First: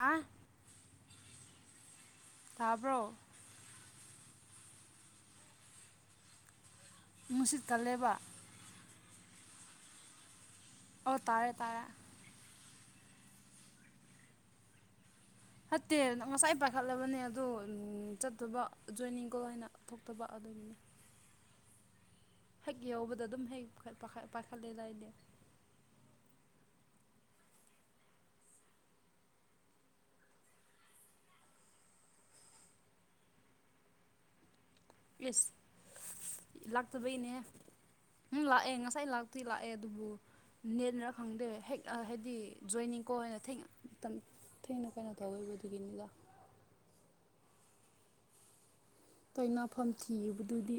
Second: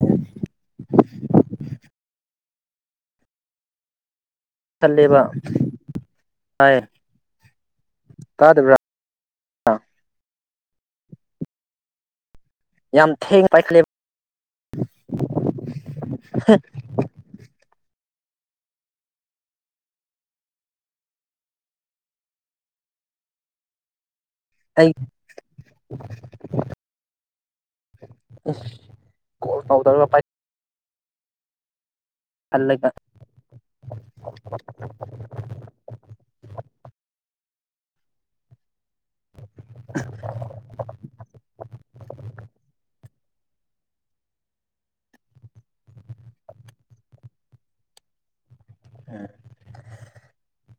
ꯑ ꯊꯥꯕ꯭ꯔꯣ ꯈꯜꯂꯤꯕ ꯍꯥꯏ ꯃꯅꯨꯡꯁꯤꯠꯀꯜꯂꯦꯕ ꯇꯥꯗꯕ꯭ꯔ ꯑꯣ ꯇꯥꯔꯦ ꯇꯥꯔꯦ ꯌꯥꯝ ꯊꯦꯡꯅ ꯄꯥꯏꯈꯠꯂꯦ ꯐꯠꯇꯦ ꯉꯁꯥꯏ ꯄꯥꯏꯈꯠꯂꯕꯅꯦ ꯑꯗꯣ ꯆꯠꯇꯕ ꯖꯣꯏꯅꯤꯡ ꯀꯣ ꯍꯥꯏꯅ ꯊꯣꯛꯇꯕ ꯑꯗꯨꯅꯤ ꯍꯦꯛ ꯌꯧꯕꯗ ꯑꯗꯨꯝ ꯍꯦꯛ ꯑꯩ ꯄꯥꯏꯈꯠꯂꯦꯗꯥꯏꯅꯦ ꯀꯣꯜ ꯄꯥꯎꯗꯔꯄꯥꯏ ꯑꯂꯒ ꯌꯦꯁ ꯂꯥꯛꯇꯕꯩꯅꯦ ꯎꯝ ꯂꯥꯛꯑꯦ ꯉꯁꯥꯏ ꯉꯥꯏ ꯂꯥꯛꯇꯤ ꯂꯥꯛꯑꯦ ꯑꯗꯨꯕꯨ ꯅꯦꯅ ꯈꯪꯗꯦ ꯍꯦꯛ ꯍꯥꯏꯗꯤ ꯖꯣꯏꯅꯤꯡ ꯀꯣꯅ ꯊꯦꯡꯅ ꯃꯇꯝ ꯊꯦꯡꯅ ꯀꯩꯅꯣ ꯇꯧꯋꯦꯕ ꯑꯗꯨꯒꯤꯅꯤꯗ ꯎꯝ ꯇꯣꯏꯅꯥꯐꯝ ꯊꯤꯕꯗꯨꯗꯤ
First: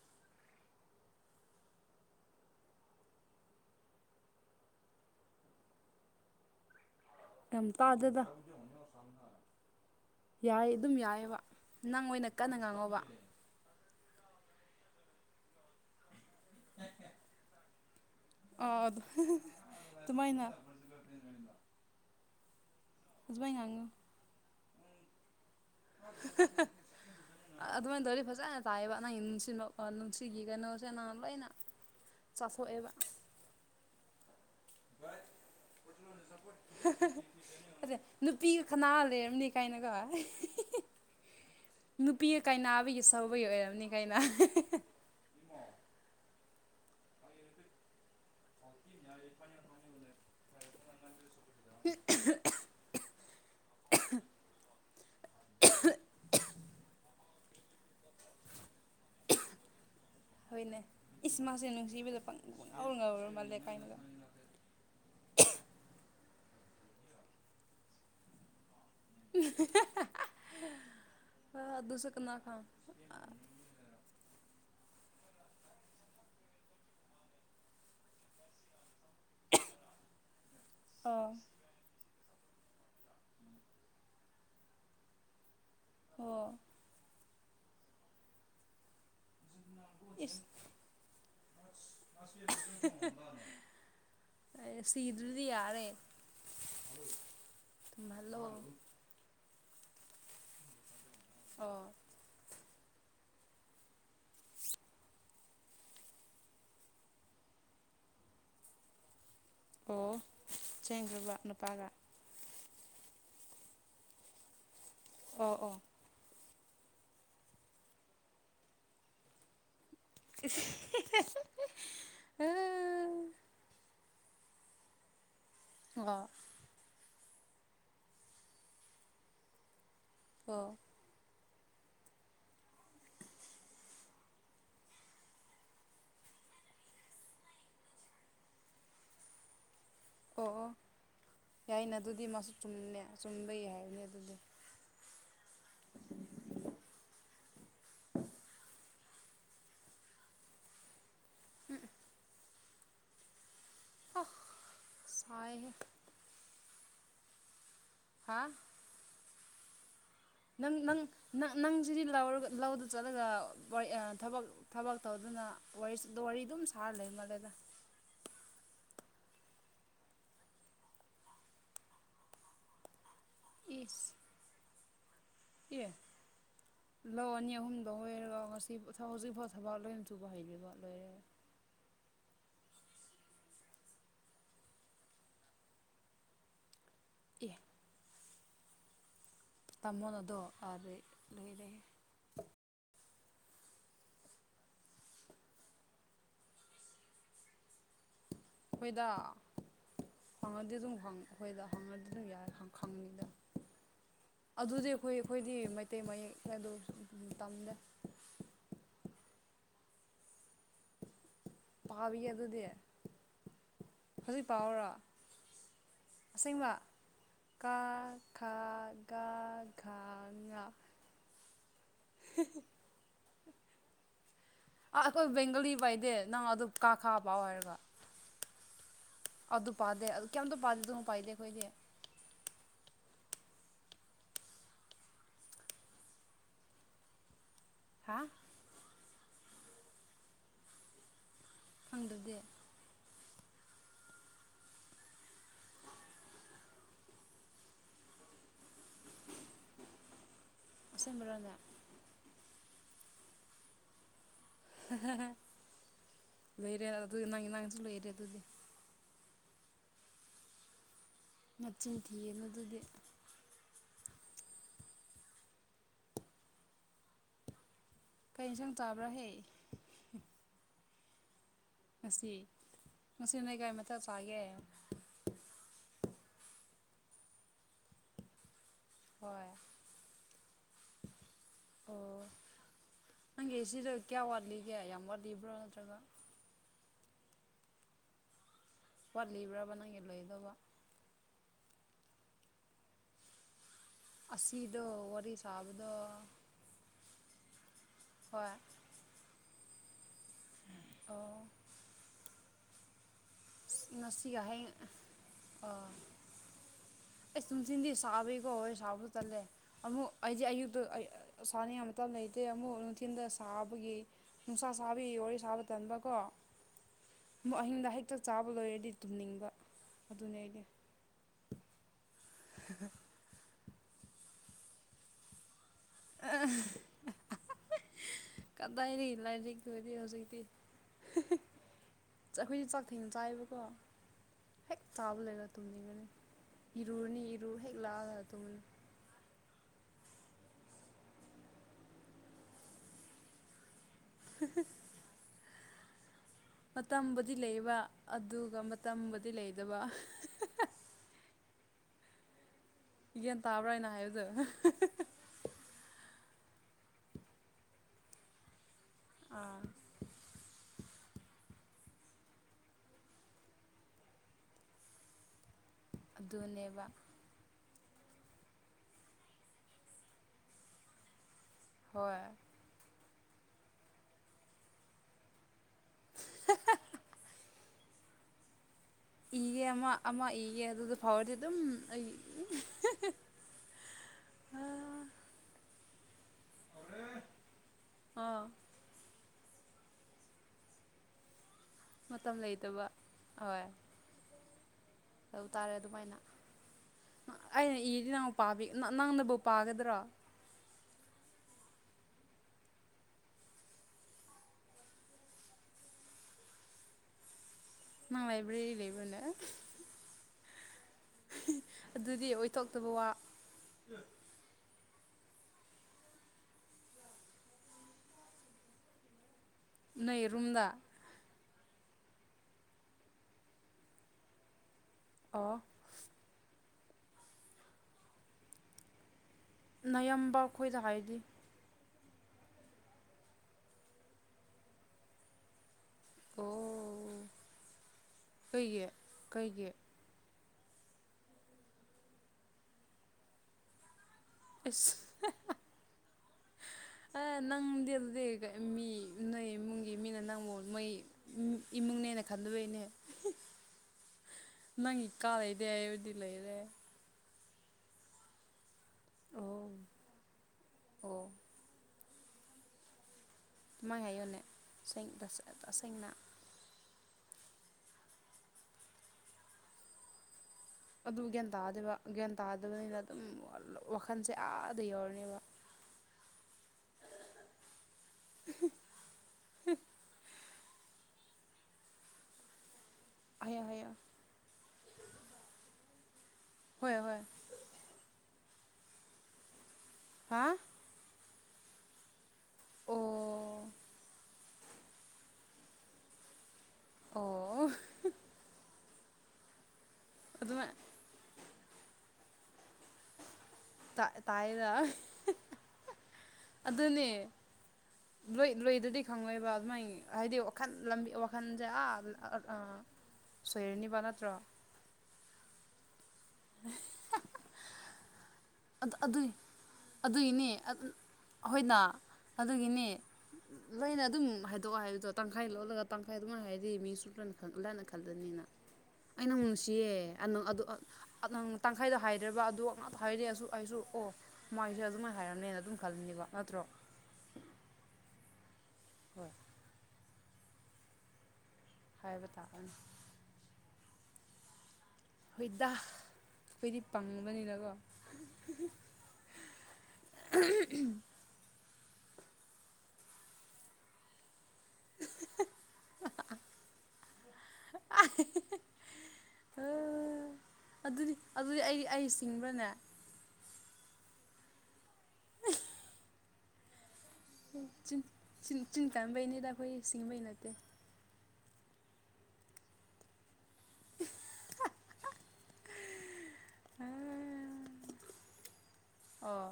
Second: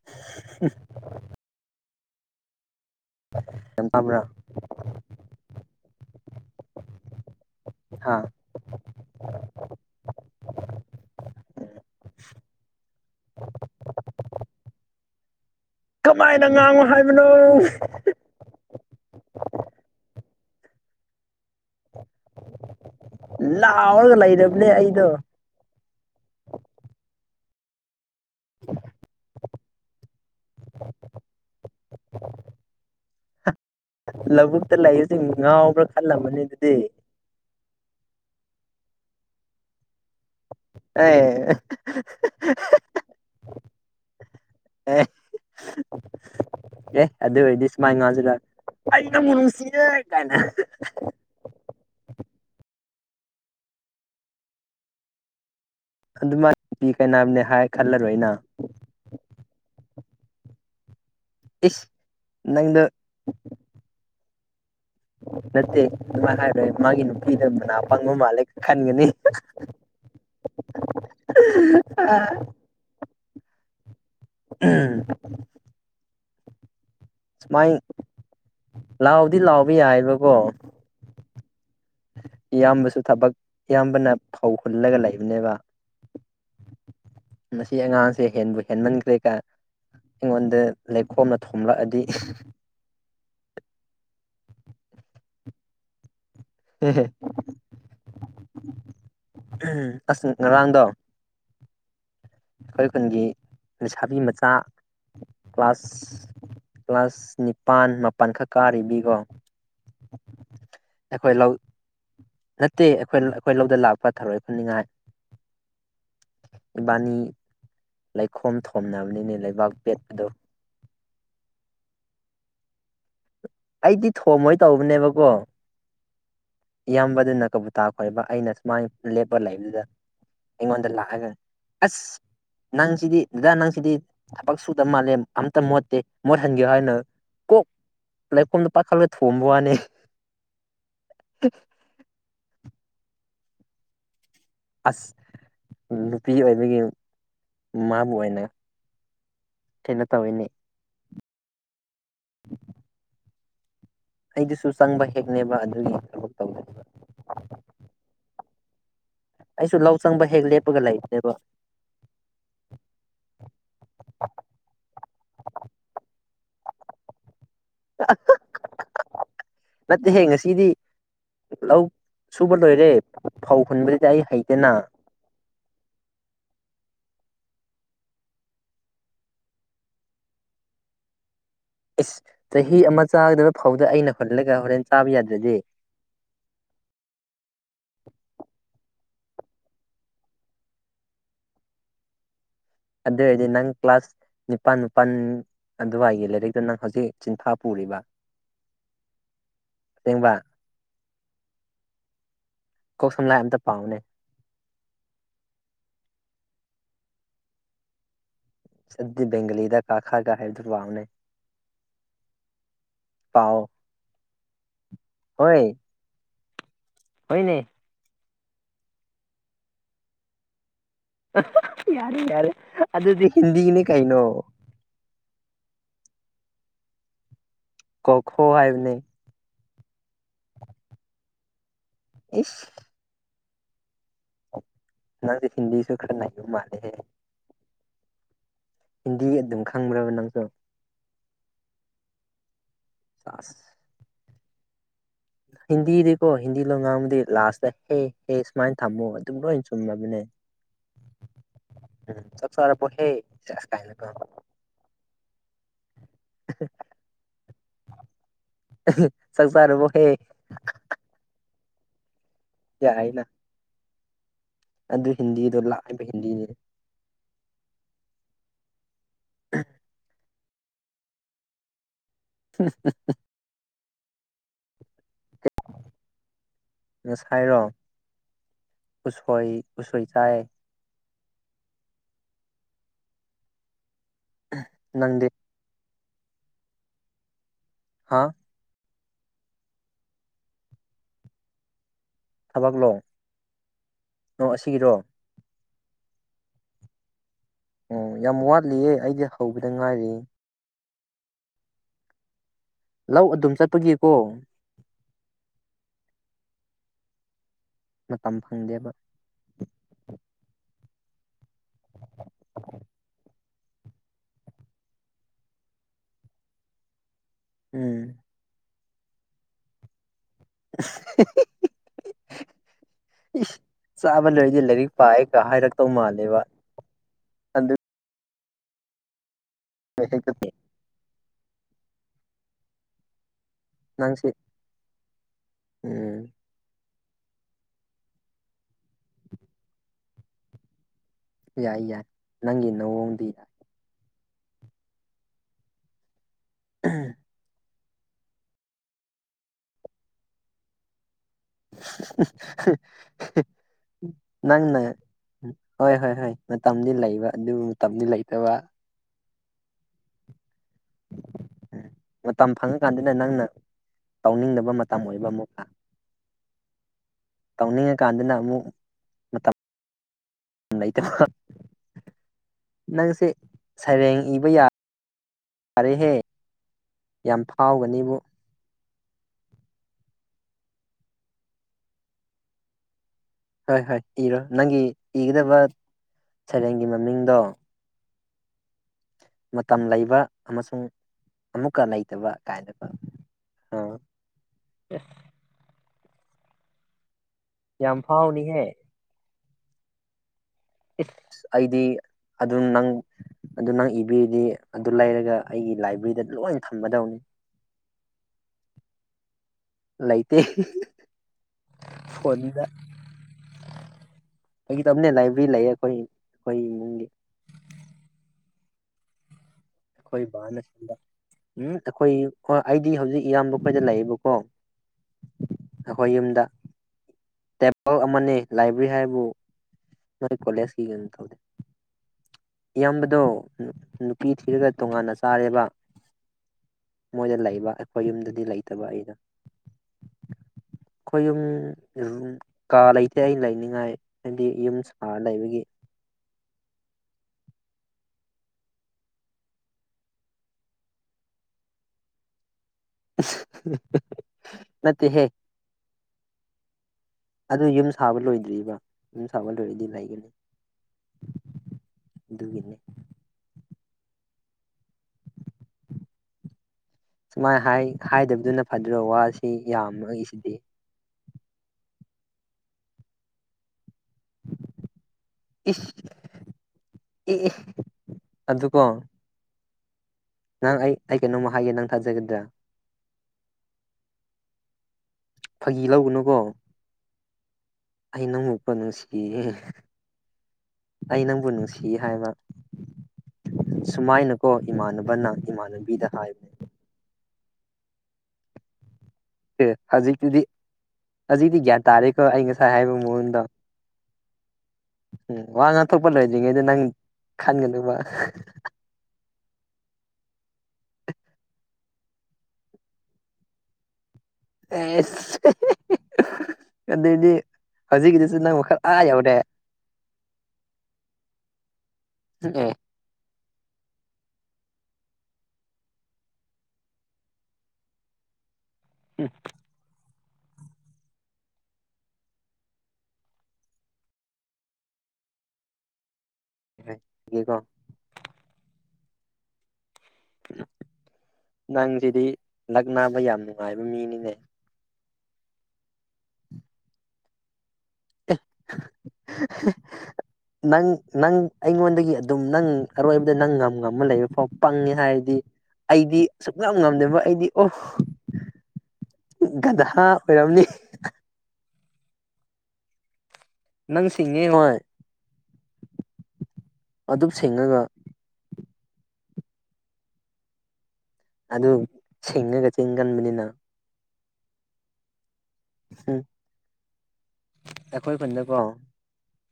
[unintelligible] ꯌꯥꯝ ꯄꯝꯕ꯭ꯔꯥ ꯀꯝ ꯍꯥ ꯄꯗꯦꯗ ꯌꯥꯏꯌꯦ ꯑꯗꯨꯝ ꯌꯥꯏꯑꯕ ꯅꯪ ꯑꯣꯏꯅ ꯀꯟꯅ ꯉꯥꯡꯉꯣꯕ ꯀꯃꯥꯏꯅ ꯉꯥꯡꯉꯣ ꯍꯥꯏꯕꯅꯣ ꯑ ꯇꯃꯥꯏꯅ ꯅꯤꯡ [unintelligible] ꯂꯥꯎꯔꯒ ꯂꯩꯔꯕꯅꯦ ꯑꯩꯗꯣ ꯑꯗꯨꯃꯥꯏꯅ ꯗꯔꯤ ꯐꯁ ꯐꯖꯅ ꯇꯥꯏꯌꯦꯕ ꯅꯪꯒꯤ ꯅꯨꯡꯁꯤ ꯅꯨꯡꯁꯤꯒꯤ ꯀꯩꯅꯣꯁꯦ ꯅꯪ ꯂꯣꯏꯅ ꯆꯥꯊꯣꯛꯑꯦꯕ ꯂꯧꯕꯨꯛꯇ ꯂꯩꯁꯤꯡ ꯉꯥꯎꯕ꯭ꯔꯥ ꯈꯜꯂꯝꯃꯅꯤ ꯑꯗꯨꯗꯤ ꯑꯗ ꯅꯨꯄꯤꯒ ꯈꯅꯥ ꯂꯩꯔꯝꯅꯤ ꯀꯥꯏꯅꯒꯣ ꯑꯦ ꯅꯨꯄꯤꯒ ꯀꯥꯏ ꯅꯥꯕꯒꯤ ꯁꯧꯕꯒꯤ ꯑꯣꯏꯔꯝꯅꯤ ꯀꯥꯏꯅ ꯑꯦ ꯑꯦ ꯑꯗꯨ ꯑꯣꯏꯗꯤ ꯁꯨꯃꯥꯏꯅ ꯉꯁꯤꯂꯥꯛ ꯑꯩꯩꯅ ꯃꯅꯅꯨꯡꯁꯤ ꯀꯥꯏꯅ ꯑꯗꯨꯃꯥꯏꯅ ꯅꯨ ꯄ ꯀꯩꯅꯝꯅꯦ ꯍꯥꯏ ꯈꯜꯂꯔꯣꯏꯅ ꯍꯣꯏꯅꯦ ꯏꯁ ꯃꯥꯁꯦ ꯏꯁ ꯅꯨꯡꯁꯤꯕꯗ ꯅꯪꯗꯣ ꯄꯪꯉꯥꯎꯔ ꯉꯥꯎꯔ ꯃꯥꯜꯂꯦ ꯀꯥꯏꯅꯒ ꯅꯠꯇꯦ ꯑꯗꯨꯃꯥꯏꯅ ꯍꯥꯏꯔꯣꯏ ꯃꯥꯒꯤ ꯅꯨꯄꯤꯗ ꯃꯅꯥ ꯄꯪꯕ ꯃꯥꯜꯂꯦ ꯈꯟꯒꯅꯤ ꯎ ꯍ ꯑꯗꯨꯁꯨꯦ ꯀꯅꯥ ꯈꯥ ꯎꯝ [unintelligible] ꯁꯨꯃꯥꯏ ꯂꯥꯎꯗꯤ ꯂꯥꯎꯕ ꯌꯥꯏꯑꯕꯀꯣ ꯑꯥ ꯏꯌꯥꯝꯕꯁꯨ ꯊꯕꯛ ꯏꯌꯥꯝꯕꯅ ꯐꯧ ꯍꯨꯜꯂꯒ ꯂꯩꯕꯅꯦꯕ ꯍ [unintelligible] ꯃꯁꯤ ꯑꯉꯥꯡꯁꯦ ꯍꯦꯟꯕꯨ ꯍꯦꯟꯃꯟꯈ꯭ꯔꯦ ꯀ ꯏꯁ ꯑꯩꯉꯣꯟꯗ ꯂꯩꯈꯣꯝꯅ ꯊꯣꯝꯂꯛꯑꯗꯤ ꯁꯤꯗ꯭ꯔꯗꯤ ꯌꯥꯔꯦ ꯊꯨꯝꯍꯜꯂꯣ ꯎꯝ ꯑꯁ ꯉꯔꯥꯡꯗꯣ ꯑꯣ ꯑꯩꯈꯣꯏ ꯈꯨꯟꯒꯤ ꯂꯩꯁꯥꯕꯤ ꯃꯆꯥ ꯀ꯭ꯂꯥꯁ ꯀ꯭ꯂꯥꯁ ꯅꯤꯄꯥꯜ ꯃꯥꯄꯜꯈꯛ ꯀꯥꯔꯤꯕꯕꯤꯈꯣ ꯑꯣ ꯆꯦꯡꯈ꯭ꯔꯕ ꯅꯨꯄꯥꯒ ꯅꯠꯇꯦ ꯑꯩꯈꯣꯏ ꯑꯩꯈꯣꯏ ꯂꯧꯗ ꯂꯥꯛꯄ ꯊꯧꯔꯛ ꯑꯩꯈꯣꯠꯅꯤꯡꯉꯥꯏ ꯑꯣ ꯑꯣ ꯏꯕꯥꯅꯤ ꯂꯩꯈꯣꯝ ꯊꯣꯝꯅꯕꯅꯤꯅꯦ ꯂꯩꯕꯥꯛ ꯄꯦꯠ ꯑ ꯑꯗꯨ [unintelligible] ꯑꯩꯗꯤ ꯊꯣꯝꯃꯣꯏ ꯇꯧꯕꯅꯦꯕꯀꯣ ꯋꯥ ꯏꯌꯥꯝꯕꯗꯨꯅ ꯀꯕꯨ ꯇꯥ ꯈꯣꯏꯕ ꯑꯩꯅ ꯁꯨꯃꯥꯏꯅ ꯂꯦꯞꯄ ꯂꯥꯛꯏꯕꯗꯨꯗ ꯑꯣ ꯑꯣ ꯑꯩꯉꯣꯟꯗ ꯂꯥꯛꯑꯒꯅꯤ ꯑꯁ ꯅꯪꯁꯤꯗꯤ ꯗꯗꯥ ꯅꯪꯁꯤꯗꯤ ꯊꯕꯛ ꯁꯨꯗꯕ ꯃꯥꯜꯂꯦ ꯑꯝꯇ ꯃꯣꯠꯇꯦ ꯃꯣꯠꯍꯟꯒꯦ ꯍꯥꯏꯅ ꯀꯣꯛ ꯂꯩꯀꯣꯝꯗꯣ ꯄꯥꯈꯜꯂꯒ ꯊꯣꯕ ꯋꯥꯅꯤ ꯑꯣ ꯑꯣ ꯌꯥꯏꯅ ꯑꯗꯨꯗꯤ ꯃꯥꯁꯨꯨꯝ ꯆꯨꯝꯕ ꯌꯥ ꯍꯥꯏꯕꯅꯤ ꯑꯗꯨꯗꯤ ꯑꯁ ꯅꯨꯄꯤ ꯑꯣꯏꯕꯒꯤ ꯃꯥꯕꯨ ꯑꯣꯏꯅ ꯊꯩꯅꯣ ꯇꯧꯋꯅꯤ ꯍ [unintelligible] ꯑ ꯑꯩꯗꯨꯁꯨ ꯆꯪꯕ ꯍꯦꯛꯅꯦꯕ ꯁꯥꯏꯍꯦ ꯑꯗꯨꯒꯤ ꯇꯧꯗꯦ ꯍꯥꯥ ꯑꯩꯁꯨ ꯂꯧ ꯆꯪꯕ ꯍꯦꯛ ꯅꯪ ꯂꯦꯞꯄꯒ ꯅꯪ ꯂꯩꯕꯅꯦꯕ ꯅꯪꯁꯤꯗꯤ ꯂꯧꯔꯒ ꯂꯧꯗ ꯆꯠꯂꯒ ꯊꯕꯛ ꯊꯕꯛ ꯇꯧꯗꯨꯅ ꯋꯥꯔꯤ ꯋꯥꯔꯤ ꯑꯗꯨꯝ ꯁꯥꯍ ꯂꯩ ꯃꯥꯜꯂꯦꯗ [unintelligible] ꯅꯠꯇꯦꯍꯦ ꯉꯁꯤꯗꯤ ꯂꯧ ꯁꯨꯕ ꯂꯣꯏꯔꯦ ꯐꯧ ꯍꯨꯟꯕ꯭ꯔꯗꯤ ꯏꯁ ꯑꯩ ꯍꯩꯇꯦꯅ ꯑꯦ ꯂꯧ ꯑꯅꯤ ꯑꯍꯨꯝꯗꯣ ꯑꯣꯏꯔꯒ ꯉꯁꯤ ꯍꯧꯖꯤꯛꯐꯥꯎ ꯊꯕꯛ ꯂꯣꯏꯅ ꯁꯨꯕ ꯍꯩꯔꯤꯕ ꯂꯣꯏꯔꯦ ꯏꯁ ꯆꯍꯤ ꯑꯃ ꯆꯥꯒꯗꯕ ꯐꯥꯎꯗ ꯑꯩꯅ ꯍꯨꯜꯂꯒ ꯍꯣꯔꯦꯟ ꯆꯥꯕ ꯌꯥꯗ꯭ꯔꯗꯤ ꯑꯦ ꯇꯥꯃꯣꯟꯗꯣ ꯑ ꯂꯩꯣꯏꯔꯦꯦ ꯑꯗꯨꯗꯗꯤ ꯅꯪ ꯀ꯭ꯂꯥꯁ ꯅꯤꯄꯥꯜ ꯅꯤꯄꯥꯜ ꯑꯗꯨꯋꯥꯏꯒꯤ ꯂꯥꯏꯔꯤꯛꯇ ꯅꯪ ꯍꯧꯖꯤꯛ ꯆꯤꯟꯊꯥ ꯄꯨꯔꯤꯕ ꯍꯣꯏꯗ ꯑꯁꯦꯡꯕ ꯍꯪꯉꯗꯤ ꯑꯗꯨꯝ ꯑꯩꯈꯣꯏꯗ ꯍꯪꯉꯗꯤ ꯑꯗꯨꯝ ꯌꯥꯏ ꯀꯣꯛ ꯈꯪꯉꯤꯗ ꯁꯝꯂꯥꯏ ꯑꯝꯇ ꯄꯥꯎꯅꯦ ꯑꯗꯨꯗꯤ ꯑꯩꯈꯣꯏ ꯑꯩꯈꯣꯏꯗꯤ ꯃꯩꯇꯩ ꯃꯌꯦꯛ ꯑꯗꯨ ꯇꯝꯗꯦ ꯁ ꯦꯡꯒꯂꯤꯗ ꯀꯥ ꯈꯥ ꯀꯥ ꯍꯦ ꯕꯥꯅꯦ ꯄꯥꯕꯤꯌꯦ ꯑꯗꯨꯗꯤ ꯄꯥꯎ ꯍꯧꯖꯤꯛ ꯄꯥꯎꯔꯥ ꯍꯣꯏ ꯑꯁꯦꯡꯕ ꯍꯅꯦ ꯀꯥ ꯀꯥꯒ ꯉꯥ ꯑꯍꯥ‌ ꯌꯥꯔꯦ ꯌꯥꯔꯦ ꯑꯗꯨꯗꯤ ꯍꯤꯟꯗꯤꯒꯤꯅꯤ ꯀꯩꯅꯣ ꯑ ꯑꯩꯈꯣꯏ ꯕꯦꯡꯒꯂꯤ ꯄꯥꯏꯗꯦ ꯅꯪ ꯑꯗꯨꯝ ꯀꯥꯈꯥ ꯄꯥꯎ ꯍꯥꯏꯔꯒ ꯀꯈꯣ ꯍꯥꯏꯥꯏꯕꯅꯦ ꯑꯗꯨ ꯄꯥꯗꯦ ꯑꯗꯨ ꯀꯩꯝꯇ ꯄꯥꯗꯦ ꯑꯗꯨ ꯄꯥꯏꯗꯦ ꯈꯣꯏꯗꯦ ꯏꯐ ꯅꯪꯗꯤ ꯊꯤꯟꯕꯤꯁꯨ ꯈꯔ ꯍꯩꯕ ꯃꯥꯜꯂꯦꯍꯦ ꯍꯥꯥ ꯍꯤꯟꯗꯤ ꯑꯗꯨꯝ ꯈꯪꯕ꯭ꯔꯕ ꯅꯪꯁꯨ ꯐꯪꯗꯗꯤꯦ ꯇ ꯍꯤꯟꯗꯤꯗꯤꯀꯣ ꯍꯤꯟꯗꯤ ꯂꯣ ꯉꯥꯡꯕꯗꯤ ꯂꯥꯁꯇ ꯍꯦ ꯑꯦ ꯁꯨꯃꯥꯏꯅ ꯊꯝꯃꯣ ꯑꯗꯨꯝ ꯂꯣꯏ ꯆꯨꯝꯃꯕꯅꯦ ꯑꯁꯦꯡꯕꯔꯅꯦ ꯎꯝ ꯆꯞꯁꯔ ꯄ ꯍꯦ ꯆ ꯀꯥꯏꯅ ꯀꯣ ꯂꯩꯔꯦ ꯑꯗꯨ ꯅꯪꯒꯤ ꯅꯪꯁꯨ ꯂꯩꯔꯦ ꯑꯗꯨꯗꯤ ꯁꯪꯁꯔꯕꯨꯣ ꯍꯦ ꯃꯆꯤꯟ ꯊꯤꯑ ꯃꯗꯨꯗꯤ ꯌꯥꯏꯅ ꯑꯗꯨ ꯍꯤꯟꯗꯤꯗꯣ ꯂꯥꯛꯏꯕ ꯍꯤꯟꯗꯤꯅꯤ ꯀꯩ ꯏꯪꯁꯥꯡ ꯆꯥꯕ꯭ꯔꯥꯍꯦ ꯉꯁꯤ ꯎ ꯉꯁꯤ ꯅ ꯑꯩ ꯀꯥꯏ ꯃꯠꯇ ꯄꯥꯒꯦ ꯉꯁ ꯍꯥꯏꯔꯣ ꯍꯣꯏ ꯎꯠꯁꯣꯏ ꯎꯠꯁꯣꯏ ꯆꯥꯏ ꯑꯣ ꯅꯪꯒꯦꯁꯤꯗ ꯀꯌꯥ ꯋꯥꯠꯂꯤꯒꯦ ꯌꯥꯝ ꯅꯪꯗꯤ ꯋꯥꯠꯂꯤꯕ꯭ꯔꯣ ꯅꯠꯇ꯭ꯔꯒ ꯍꯥꯥ ꯄꯣꯠ ꯂꯤꯕ꯭ꯔꯥꯕ ꯅꯪꯒꯤ ꯂꯣꯏꯗꯧꯕ ꯊꯕꯥꯛꯂꯣ ꯑꯤꯗ ꯋꯥꯔꯤ ꯁꯥꯕꯗꯣ ꯑꯣ ꯌꯥꯝ ꯍꯣꯏ ꯋꯥꯠꯂꯤꯍꯦ ꯑꯩꯗꯤ ꯍꯧꯕꯗ ꯉꯥꯏꯔꯤ ꯑꯣ ꯂꯧ ꯑꯗꯨꯝ ꯆꯠꯄꯒꯤꯀꯣ ꯃꯁꯤꯁꯤ ꯑꯁꯦ ꯑꯥ ꯑꯩꯁ ꯇꯨꯝ ꯊꯤꯟꯗꯤ ꯃꯇꯝ ꯁꯥꯕꯀꯣ ꯍꯣꯏ ꯐꯪꯗꯦꯕ ꯁꯥꯕ ꯆꯜꯂꯦ ꯑꯃꯨꯛ ꯑꯩꯗꯤ ꯑꯌꯨꯛꯇꯨ ꯁꯥꯥꯅꯤ ꯑꯃꯇ ꯂꯩꯇꯦ ꯑꯃꯨꯛ ꯅꯨꯡꯊꯤꯜꯗ ꯁꯥꯕꯒꯤ ꯅꯨꯡꯁꯥ ꯁꯥꯕꯤ ꯋꯥꯔꯤ ꯁꯥꯕ ꯇꯟꯕꯀꯣ ꯑꯃꯨꯛ ꯑꯍꯤꯡꯗ ꯎꯝ ꯍꯦꯛꯇ ꯆꯥꯕ ꯂꯣꯏꯔꯗꯤ ꯇꯨꯝꯅꯤꯡꯕ ꯑꯗꯨꯅꯦ ꯑꯩꯗꯤ [unintelligible] [unintelligible] ꯆꯥꯕ ꯂꯩꯔꯗꯤ ꯂꯥꯏꯔꯤꯛ ꯄꯥꯏꯑꯒ ꯍꯥꯏꯔꯛ ꯀꯗꯥꯏꯔꯤ ꯂꯥꯏꯔꯤꯛꯇ ꯑꯣꯏꯗꯤ ꯍꯧꯖꯤꯛꯇꯤ ꯑꯩꯈꯣꯏꯁꯦ ꯆꯥꯛ ꯊꯦꯡꯅ ꯆꯥꯏꯌꯦꯕꯀꯣ ꯅꯪꯁꯦ ꯍꯦꯛ ꯇꯥꯕ ꯂꯩꯔ ꯇꯨꯝꯅꯤꯡꯒꯅꯤ ꯎꯝ ꯏꯔꯨꯅꯤ ꯏꯔꯨ ꯍꯦꯛ ꯂꯥꯛꯑꯒꯅ ꯇꯨꯝꯅꯤ ꯌꯥꯏ ꯌꯥꯏ ꯅꯪꯒꯤꯅꯣꯡ ꯍꯗꯤ [unintelligible] ꯃꯇꯝꯕꯨꯗꯤ ꯂꯩꯕ ꯑꯗꯨꯒ ꯃꯇꯝꯕꯨꯗꯤ ꯂꯩꯇꯕ [unintelligible] ꯌꯦꯒꯟ ꯇꯥꯕ꯭ꯔ ꯍꯥꯏꯅ ꯍꯥꯏꯕꯗ ꯎꯝ ꯍꯣꯏ ꯍꯣꯏ ꯍꯣꯏ ꯃꯇꯝꯗꯤ ꯂꯩꯕ ꯑꯗꯨꯕꯨ ꯃꯇꯝꯗꯤ ꯂꯩꯇꯕ ꯑꯥ ꯎꯝ ꯃꯇꯝ ꯐꯪꯉꯀꯥꯟꯗꯅ ꯅꯪꯅ ꯇꯧꯅꯤꯡꯗꯕ ꯃꯇꯝ ꯑꯣꯏꯕ ꯑꯃꯨꯛ ꯂꯥꯛ ꯑꯗꯨꯗꯅꯦꯕ ꯇꯧꯅꯤꯡꯉꯀꯥꯟꯗꯅ ꯑꯃꯨꯛ ꯅꯩꯇꯍ ꯍꯣꯏ ꯅꯪꯁꯦ ꯁꯩꯔꯦꯡ ꯏꯕ ꯌꯥ ꯐꯔꯦꯍꯦ ꯌꯥꯝ ꯐꯥꯎꯒꯅꯤꯕꯨ ꯏꯒꯦ ꯑꯃ ꯑꯃ ꯏꯒꯦ ꯑꯗꯨꯗ ꯐꯥꯎꯔꯗꯤ ꯑꯗꯨꯝ ꯑꯩ ꯍꯣꯏ ꯍꯣꯏ ꯏꯔꯣ ꯅꯪꯒꯤ ꯏꯒꯗꯕ ꯁꯩꯔꯦꯡꯒꯤ ꯃꯃꯤꯡꯗꯣ ꯍꯥ ꯃꯇꯝ ꯂꯩꯕ ꯑꯃꯁꯨꯡ ꯑꯃꯨꯛꯀ ꯂꯩꯇꯕ ꯃꯇꯝ ꯀꯥꯏꯅꯀꯣ ꯂꯩꯇꯕ ꯑ ꯇ ꯇꯥꯔꯦ ꯑꯗꯨꯃꯥꯏꯅ ꯑꯩꯅ ꯌꯥꯝ ꯏꯗꯤ ꯅꯪ ꯐꯥꯎꯅꯤꯍꯦ ꯄꯥꯕꯤ ꯅꯪꯅꯕꯨ ꯄꯥꯒꯗ꯭ꯔꯣ ꯏꯐ ꯑꯩꯗꯤ ꯑꯗꯨꯝ ꯅꯪ ꯑꯗꯨ ꯅꯪ ꯏꯕꯤꯔꯤꯗꯤ ꯑꯗꯨ ꯂꯩꯔꯒ ꯑꯩꯒꯤ ꯂꯥꯏꯕ꯭ꯔꯦꯔꯤꯗ ꯂꯣꯏꯅ ꯊꯝꯒꯗꯧꯅꯤ ꯅꯪ ꯂꯥꯏꯕ꯭ꯔꯦꯔꯤ ꯂꯩꯕ꯭ꯔꯅꯦ ꯂꯩꯇꯦ ꯍꯤ ꯑꯗꯨꯗꯤ ꯐꯣꯟꯗ ꯑꯣꯏꯊꯣꯛꯇꯕ ꯋꯥ ꯑꯩꯒꯤꯗꯞꯅ ꯂꯥꯏꯕ꯭ꯔꯦꯔꯤ ꯂꯩꯌꯦ ꯑꯩꯈꯣꯏ ꯑꯩꯈꯣꯏꯒꯤ ꯏꯃꯨꯡꯒꯤ ꯑꯩꯈꯣꯏ ꯅꯣꯏ ꯔꯨꯝꯗ ꯕꯥꯅꯕ ꯎꯝ ꯑꯩꯈꯣꯏ ꯍ ꯑꯩꯗꯤ ꯍꯧꯖꯤꯛ ꯏꯌꯥꯝꯕꯈꯣꯏꯗ ꯂꯩꯑꯦꯕꯀꯣ ꯑꯥ ꯑꯩꯈꯣꯏ ꯌꯨꯝꯗ ꯇꯦꯕꯜ ꯑꯃꯅꯦ ꯂꯥꯏꯕꯦꯔꯤ ꯍꯥꯏꯕꯨ ꯅꯣꯏ ꯅꯌꯥꯝꯝꯕ ꯀꯣꯂꯦꯖꯀꯤ ꯑꯩꯈꯣꯏꯗ ꯀꯩꯅꯣ ꯍꯥꯏꯗꯤ ꯇꯧꯗꯦ ꯏꯌꯥꯝꯕꯗꯣ ꯅꯨꯄꯤ ꯊꯤꯔꯒ ꯇꯣꯉꯥꯟꯅ ꯆꯥꯔꯦꯕ ꯑꯣ ꯃꯣꯏꯗ ꯂꯩꯕ ꯑꯩꯈꯣꯏ ꯌꯨꯝꯗꯗꯤ ꯂꯩꯇꯕ ꯀꯩꯒꯤ ꯑꯩꯅ ꯀꯩꯒꯤ ꯑꯩꯈꯣꯏ ꯌꯨꯝ ꯀꯥ ꯂꯩꯇꯦ ꯑꯩꯅ ꯂꯩꯅꯤꯡꯉꯥꯏ ꯍꯥꯏꯗꯤ ꯌꯨꯝ ꯑꯁ ꯁꯥꯔ ꯂꯩꯕꯒꯤ ꯅꯪꯗꯤ ꯑꯗꯨꯗꯤ ꯃꯤ ꯅꯣꯏ ꯏꯃꯨꯡꯒꯤ ꯃꯤꯅ ꯅꯪꯕ ꯃꯣꯏ ꯎꯝ ꯏꯃꯨꯡꯅꯦꯅ ꯈꯟꯗꯕ ꯏꯅꯦ ꯅꯪ ꯅꯠꯇꯦꯍꯦ ꯏꯀꯥ ꯂꯩꯗꯦ ꯑꯩꯕꯨꯗꯤ ꯂꯩꯔꯦ ꯑꯗꯨ ꯌꯨꯝ ꯁꯥꯕ ꯂꯣꯏꯗ꯭ꯔꯤꯕ ꯑꯗꯨꯝ ꯁꯥꯕ ꯑꯣ ꯂꯔꯗꯤ ꯂꯩꯒꯅꯤ ꯑꯣ ꯑꯗꯨꯒꯤꯅꯦ ꯃꯃꯥꯡꯉꯥꯏꯌꯣꯅꯦ ꯇꯁꯦꯡꯅ ꯁꯨꯃꯥꯏꯅ ꯍꯥꯏꯗꯕꯗꯨꯅ ꯐꯗ ꯋꯥꯁꯤ ꯌꯥꯝꯃꯒꯤꯁꯤꯗꯤ ꯑꯗꯨ ꯒ꯭ꯌꯥꯟ ꯇꯥꯗꯦꯕ ꯒ꯭ꯌꯥꯟ ꯇꯥꯗꯕꯅꯤꯅ ꯑꯗꯨꯝ ꯋꯥ ꯋꯥꯈꯜꯁꯦ ꯑꯥꯗ ꯌꯧꯔꯅꯦꯕ ꯏꯁ ꯏ ꯑꯗꯨꯀꯣ ꯅꯪ ꯑꯩ ꯑꯩ ꯀꯩꯅꯣꯃ ꯍꯥꯏꯒꯦ ꯅꯪ ꯊꯥꯖꯒꯗ꯭ꯔꯥ ꯍꯥꯏꯌꯥ ꯍꯥꯏꯌꯦꯡ ꯐꯥꯒꯤ ꯂꯧꯒꯅꯨ ꯀꯣ ꯍꯣꯏ ꯍꯣꯏ ꯑꯩ ꯅꯉꯛꯄ ꯅꯨꯡꯁꯤ ꯍꯥꯥ ꯑꯩ ꯅꯪꯕꯨ ꯅꯨꯡꯁꯤ ꯍꯥꯏꯕ ꯑꯣ ꯁꯨꯃꯥꯏꯅꯀꯣ ꯏꯃꯥꯟꯅꯕꯅ ꯏꯃꯥꯟꯅꯕꯤꯗ ꯍꯥꯏꯕꯅꯦ ꯑꯣ ꯑꯦ ꯍꯧꯖꯤꯛꯇꯨꯗꯤ ꯑꯗꯨꯃꯥꯏ ꯍꯧꯖꯤꯛꯇꯤ ꯒ꯭ꯌꯥꯟ ꯇꯥꯔꯦꯀꯣ ꯑꯩ ꯉꯁꯥꯏ ꯍꯥꯏꯔꯤꯕ ꯃꯑꯣꯣꯟꯗ ꯇꯥꯏꯔ ꯉꯥꯡꯊꯣꯛꯄ ꯂꯣꯏꯗ꯭ꯔꯤꯉꯩꯗ ꯅꯪ ꯑꯗꯨꯅꯦ ꯈꯟꯒꯅꯨꯕ ꯂꯣꯏ ꯂꯣꯏꯗꯗꯤ ꯈꯪꯉꯣꯏꯕ ꯑꯗꯨꯃꯥꯏꯅ ꯍꯥꯏꯗꯤ ꯋꯥꯈꯜ ꯂꯝꯕꯤ ꯋꯥꯈꯜꯁꯦ ꯑꯥ ꯁꯣꯏꯔꯅꯤꯕ ꯅꯠꯇ꯭ꯔꯣ ꯑꯦꯁ ꯑꯗꯨꯏꯗꯤ ꯍꯧꯖꯤꯛꯀꯤꯗꯤꯁꯨ ꯅꯪ ꯃꯈ ꯑꯗꯨꯏ ꯑꯗꯨꯒꯤꯅꯤ ꯑꯩꯈꯣꯏꯅ ꯑꯗꯨꯒꯤꯅꯤ ꯂꯣꯏꯅ ꯑꯗꯨꯝ ꯍꯥꯏꯗꯣꯛꯑꯣ ꯍꯥꯏꯕꯗꯣ ꯇꯪꯈꯥꯏ ꯂꯣꯜꯂꯒ ꯇꯪꯈꯥꯏ ꯑꯗꯨꯃꯥꯏ ꯍꯥꯏꯔꯗꯤ ꯃꯤ ꯁꯨꯞꯂꯅ [inaudible] ꯂꯅ ꯈꯟꯗꯅꯤꯅ [unintelligible] ꯑ ꯅꯪ ꯅꯨꯡꯁꯤꯌꯦ ꯅꯪ ꯑꯗꯨ ꯅꯪ ꯇꯪꯈꯥꯏꯗ ꯍꯥꯏꯗ꯭ꯔꯕ ꯑꯗꯨ ꯉꯥꯛꯇ ꯍꯥꯏꯔꯛꯑꯦ ꯑꯁꯨ ꯑꯩꯁꯨ ꯑꯣ ꯃꯥꯏꯁꯦ ꯑꯗꯨꯃꯥꯏꯅ ꯍꯥꯏꯔꯝꯅꯦꯅ ꯑꯗꯨꯝ ꯈꯜꯂꯅꯤꯀꯣ ꯅꯠꯇ꯭ꯔꯣ ꯌꯦꯀꯣ ꯍꯣꯏ ꯅꯪꯁꯤꯗꯤ ꯍꯥꯏꯕ ꯇꯥꯕꯅꯤ ꯂꯛꯅꯥꯕ ꯌꯥꯝ ꯅꯨꯡꯉꯥꯏꯕ ꯃꯤꯅꯤꯅꯦ ꯍꯣꯏꯗ ꯈꯣꯏꯗꯤ ꯄꯪꯕꯅꯤꯅꯀꯣ ꯎ [inaudible] ꯅꯪ ꯅꯪ ꯑꯩꯉꯣꯟꯗꯒꯤ ꯑꯗꯨꯝ ꯅꯪ ꯑꯔꯣꯏꯕꯗ ꯅꯪ ꯉꯝ ꯉꯝꯃ ꯂꯩꯌ‌ꯦ ꯀ‌ꯣ ꯇꯪꯉꯦ ꯍꯥꯏꯔꯗꯤ ꯑꯩꯗꯤ ꯁꯨꯛꯉꯝ ꯉꯝꯗꯕ ꯑꯩꯗꯤ ꯑꯣ ꯒꯙꯥ ꯑꯣꯏꯔꯝꯅꯤ ꯑꯗꯨꯗꯤ ꯑꯗꯨꯗꯤ ꯑꯩꯗꯤ ꯑꯩ ꯁꯤꯡꯕ꯭ꯔꯅꯦ ꯅꯪꯁꯤꯡꯉ‌ꯦꯍ‌ꯣꯏ [unintelligible] ꯁꯤꯡꯉꯒ ꯆꯤꯟ ꯀꯝꯕꯩꯅꯤꯗ ꯑꯩꯈꯣꯏ ꯁꯤꯡꯕꯩ ꯅꯠꯇꯦ ꯑꯗꯨ ꯁꯤꯡꯉꯒ ꯆꯤꯡꯒꯟꯕꯅꯤꯅ ꯎꯝ ꯑ ꯑꯩꯈꯣꯏ ꯈꯨꯟꯗꯀꯣ ꯑꯣ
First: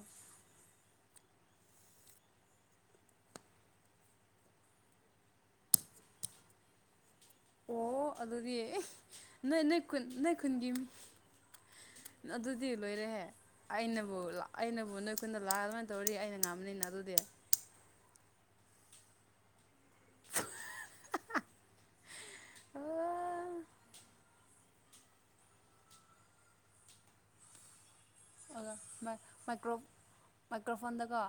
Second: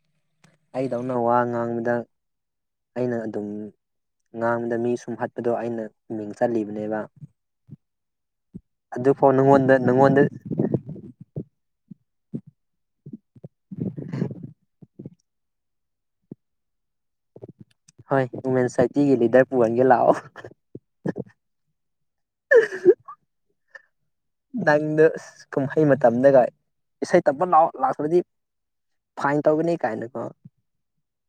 ꯑꯩꯗꯧꯅ ꯋꯥ ꯉꯥꯡꯕꯗ ꯑꯩꯅ ꯑꯗꯨꯝ ꯉꯥꯡꯕꯗ ꯃꯤ ꯁꯨꯝꯍꯥꯠꯄꯗꯣ ꯑꯩꯅ ꯃꯤꯡ ꯆꯠꯂꯤꯕꯅꯦꯕ ꯑꯣ ꯑꯗꯨꯗꯤ ꯑꯗꯨꯐꯥꯎ ꯅꯣꯏ ꯅꯪꯉꯣꯟꯗ ꯅꯣꯏ ꯈꯨꯟ ꯅꯪꯉꯣꯟꯗ ꯅꯣꯏ ꯈꯨꯟꯒꯤ ꯑꯗꯨꯗꯤ ꯂꯣꯏꯔꯦꯍꯦ ꯑꯩꯅꯕꯨ ꯑꯩꯅꯕꯨ ꯅꯣꯏ ꯑꯩꯈꯣꯏꯟꯗ ꯂꯥꯛꯑ ꯑꯗꯨꯃꯥꯏꯅ ꯇꯧꯔꯗꯤ ꯑꯩꯅ ꯉꯥꯝꯅꯤꯅ ꯑꯗꯨꯗꯤ ꯍꯣꯏ ꯋꯨꯃꯦꯟ ꯁꯣꯁꯥꯏꯇꯤꯒꯤ ꯂꯤꯗꯔ ꯄꯨꯍꯟꯒꯦ ꯂꯥꯛꯑꯣ ꯎ [unintelligible] ꯅꯪꯗ ꯀꯨꯝꯍꯩ ꯃꯇꯝꯗꯒ ꯏꯁꯩ ꯇꯞꯄ [inaudible] ꯂꯥꯛꯑꯣ ꯂꯥꯛꯇ꯭ꯔꯗꯤ ꯐꯥꯏꯟ ꯃꯥꯏꯀ꯭ꯔꯣ ꯇꯧꯒꯅꯤ ꯀꯥꯏꯅꯀꯣ ꯃꯥꯏꯀ꯭ꯔꯣꯐꯣꯟꯗꯀꯣ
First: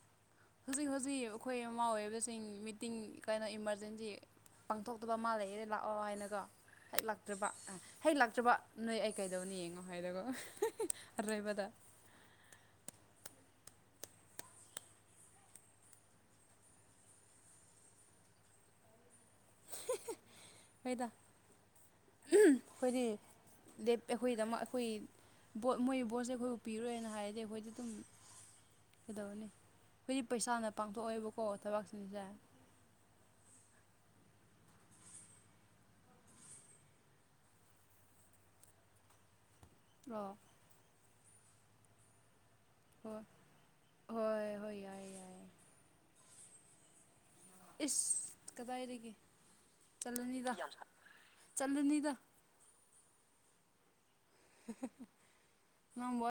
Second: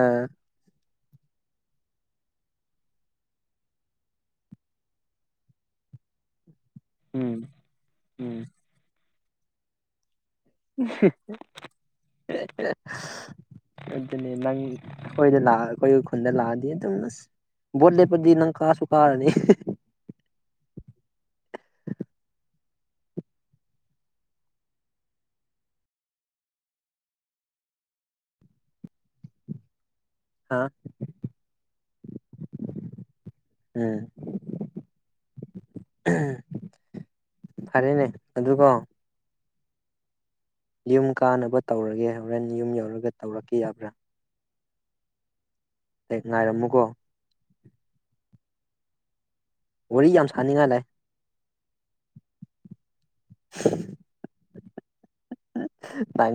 ꯑꯥ ꯍꯧꯖꯤꯛ ꯍꯧꯖꯤꯛ ꯑꯩꯈꯣꯏ ꯃꯃꯥ ꯑꯣꯏꯕꯁꯤꯡ ꯃꯤꯇꯤꯡ ꯀꯩꯅꯣ ꯏꯃꯥꯔꯖꯦꯟꯁꯤ ꯄꯥꯡꯊꯣꯛꯇꯕ ꯑꯃ ꯂꯩꯌꯦ ꯂꯥꯛꯑꯣ ꯍꯥꯏꯅꯒꯣ ꯍꯦꯛ ꯎꯝ ꯂꯥꯛꯇ꯭ꯔꯕ ꯑ ꯍꯦꯛ ꯎꯝ ꯂꯥꯛꯇ꯭ꯔꯕ ꯅꯣꯏ ꯑꯩ ꯀꯩꯗꯧꯅꯤ ꯌꯦꯡꯉꯣ ꯍꯥꯏꯔꯒꯣ [unintelligible] ꯑꯗꯨꯅꯦ ꯅꯪ ꯑꯩꯈꯣꯏꯗ ꯂꯥꯛꯑ ꯑꯩꯈꯣꯏ ꯈꯨꯟꯗ ꯂꯥꯛꯑꯗꯤ ꯑꯗꯨꯝ ꯕ‌ꯧꯠꯂꯦꯄꯖꯤ ꯅꯪ ꯀꯥꯁꯨꯀꯥꯔꯅꯤ ꯍꯣꯏꯗ ꯈꯣꯏꯗꯤ ꯑꯩꯈꯣꯏꯒꯤꯗꯃꯛ ꯑꯩꯈꯣꯏ ꯕꯣꯠ ꯃꯣꯏ ꯕꯣꯠꯁꯦ ꯑꯩꯈꯣꯏꯕꯨ ꯄꯤꯔꯣꯏꯅ ꯍꯥꯏꯔꯗꯤ ꯑꯩꯈꯣꯏꯗꯤ ꯑꯗꯨꯝ ꯀꯩꯗꯧꯅꯤ ꯑꯩ ꯍꯥ ꯄꯩꯁꯥꯅ ꯄꯥꯡꯊꯣꯛꯑꯏꯕꯀꯣ ꯊꯕꯛꯁꯤꯡꯁꯦ ꯎꯝ [inaudible] ꯐꯔꯦꯅꯦ ꯑꯗꯨꯒ ꯑꯣ ꯌꯨꯝ ꯀꯥꯟꯅꯕ ꯇꯧꯔꯒꯦ ꯍꯣꯔꯦꯟ ꯌꯨꯝ ꯌꯧꯔꯒ ꯍꯣꯏ ꯇꯧꯔꯛꯀꯦ ꯌꯥꯕ꯭ꯔꯥ ꯍꯣꯏ ꯍꯣꯏ ꯌꯥꯏ ꯌꯥꯏꯑꯦ ꯍꯦꯛ ꯉꯥꯏꯔꯝꯃꯨꯀꯣ ꯏꯁ ꯀꯗꯥꯏꯔꯤꯒꯤ ꯋꯥꯔꯤ ꯌꯥꯝ ꯆꯂꯅꯤꯗ ꯁꯥꯅꯤꯡꯉꯥꯏ ꯂꯩ ꯆꯂꯅꯤꯗ [inaudible] ꯅꯪ [inaudible] ꯇꯥꯏꯝ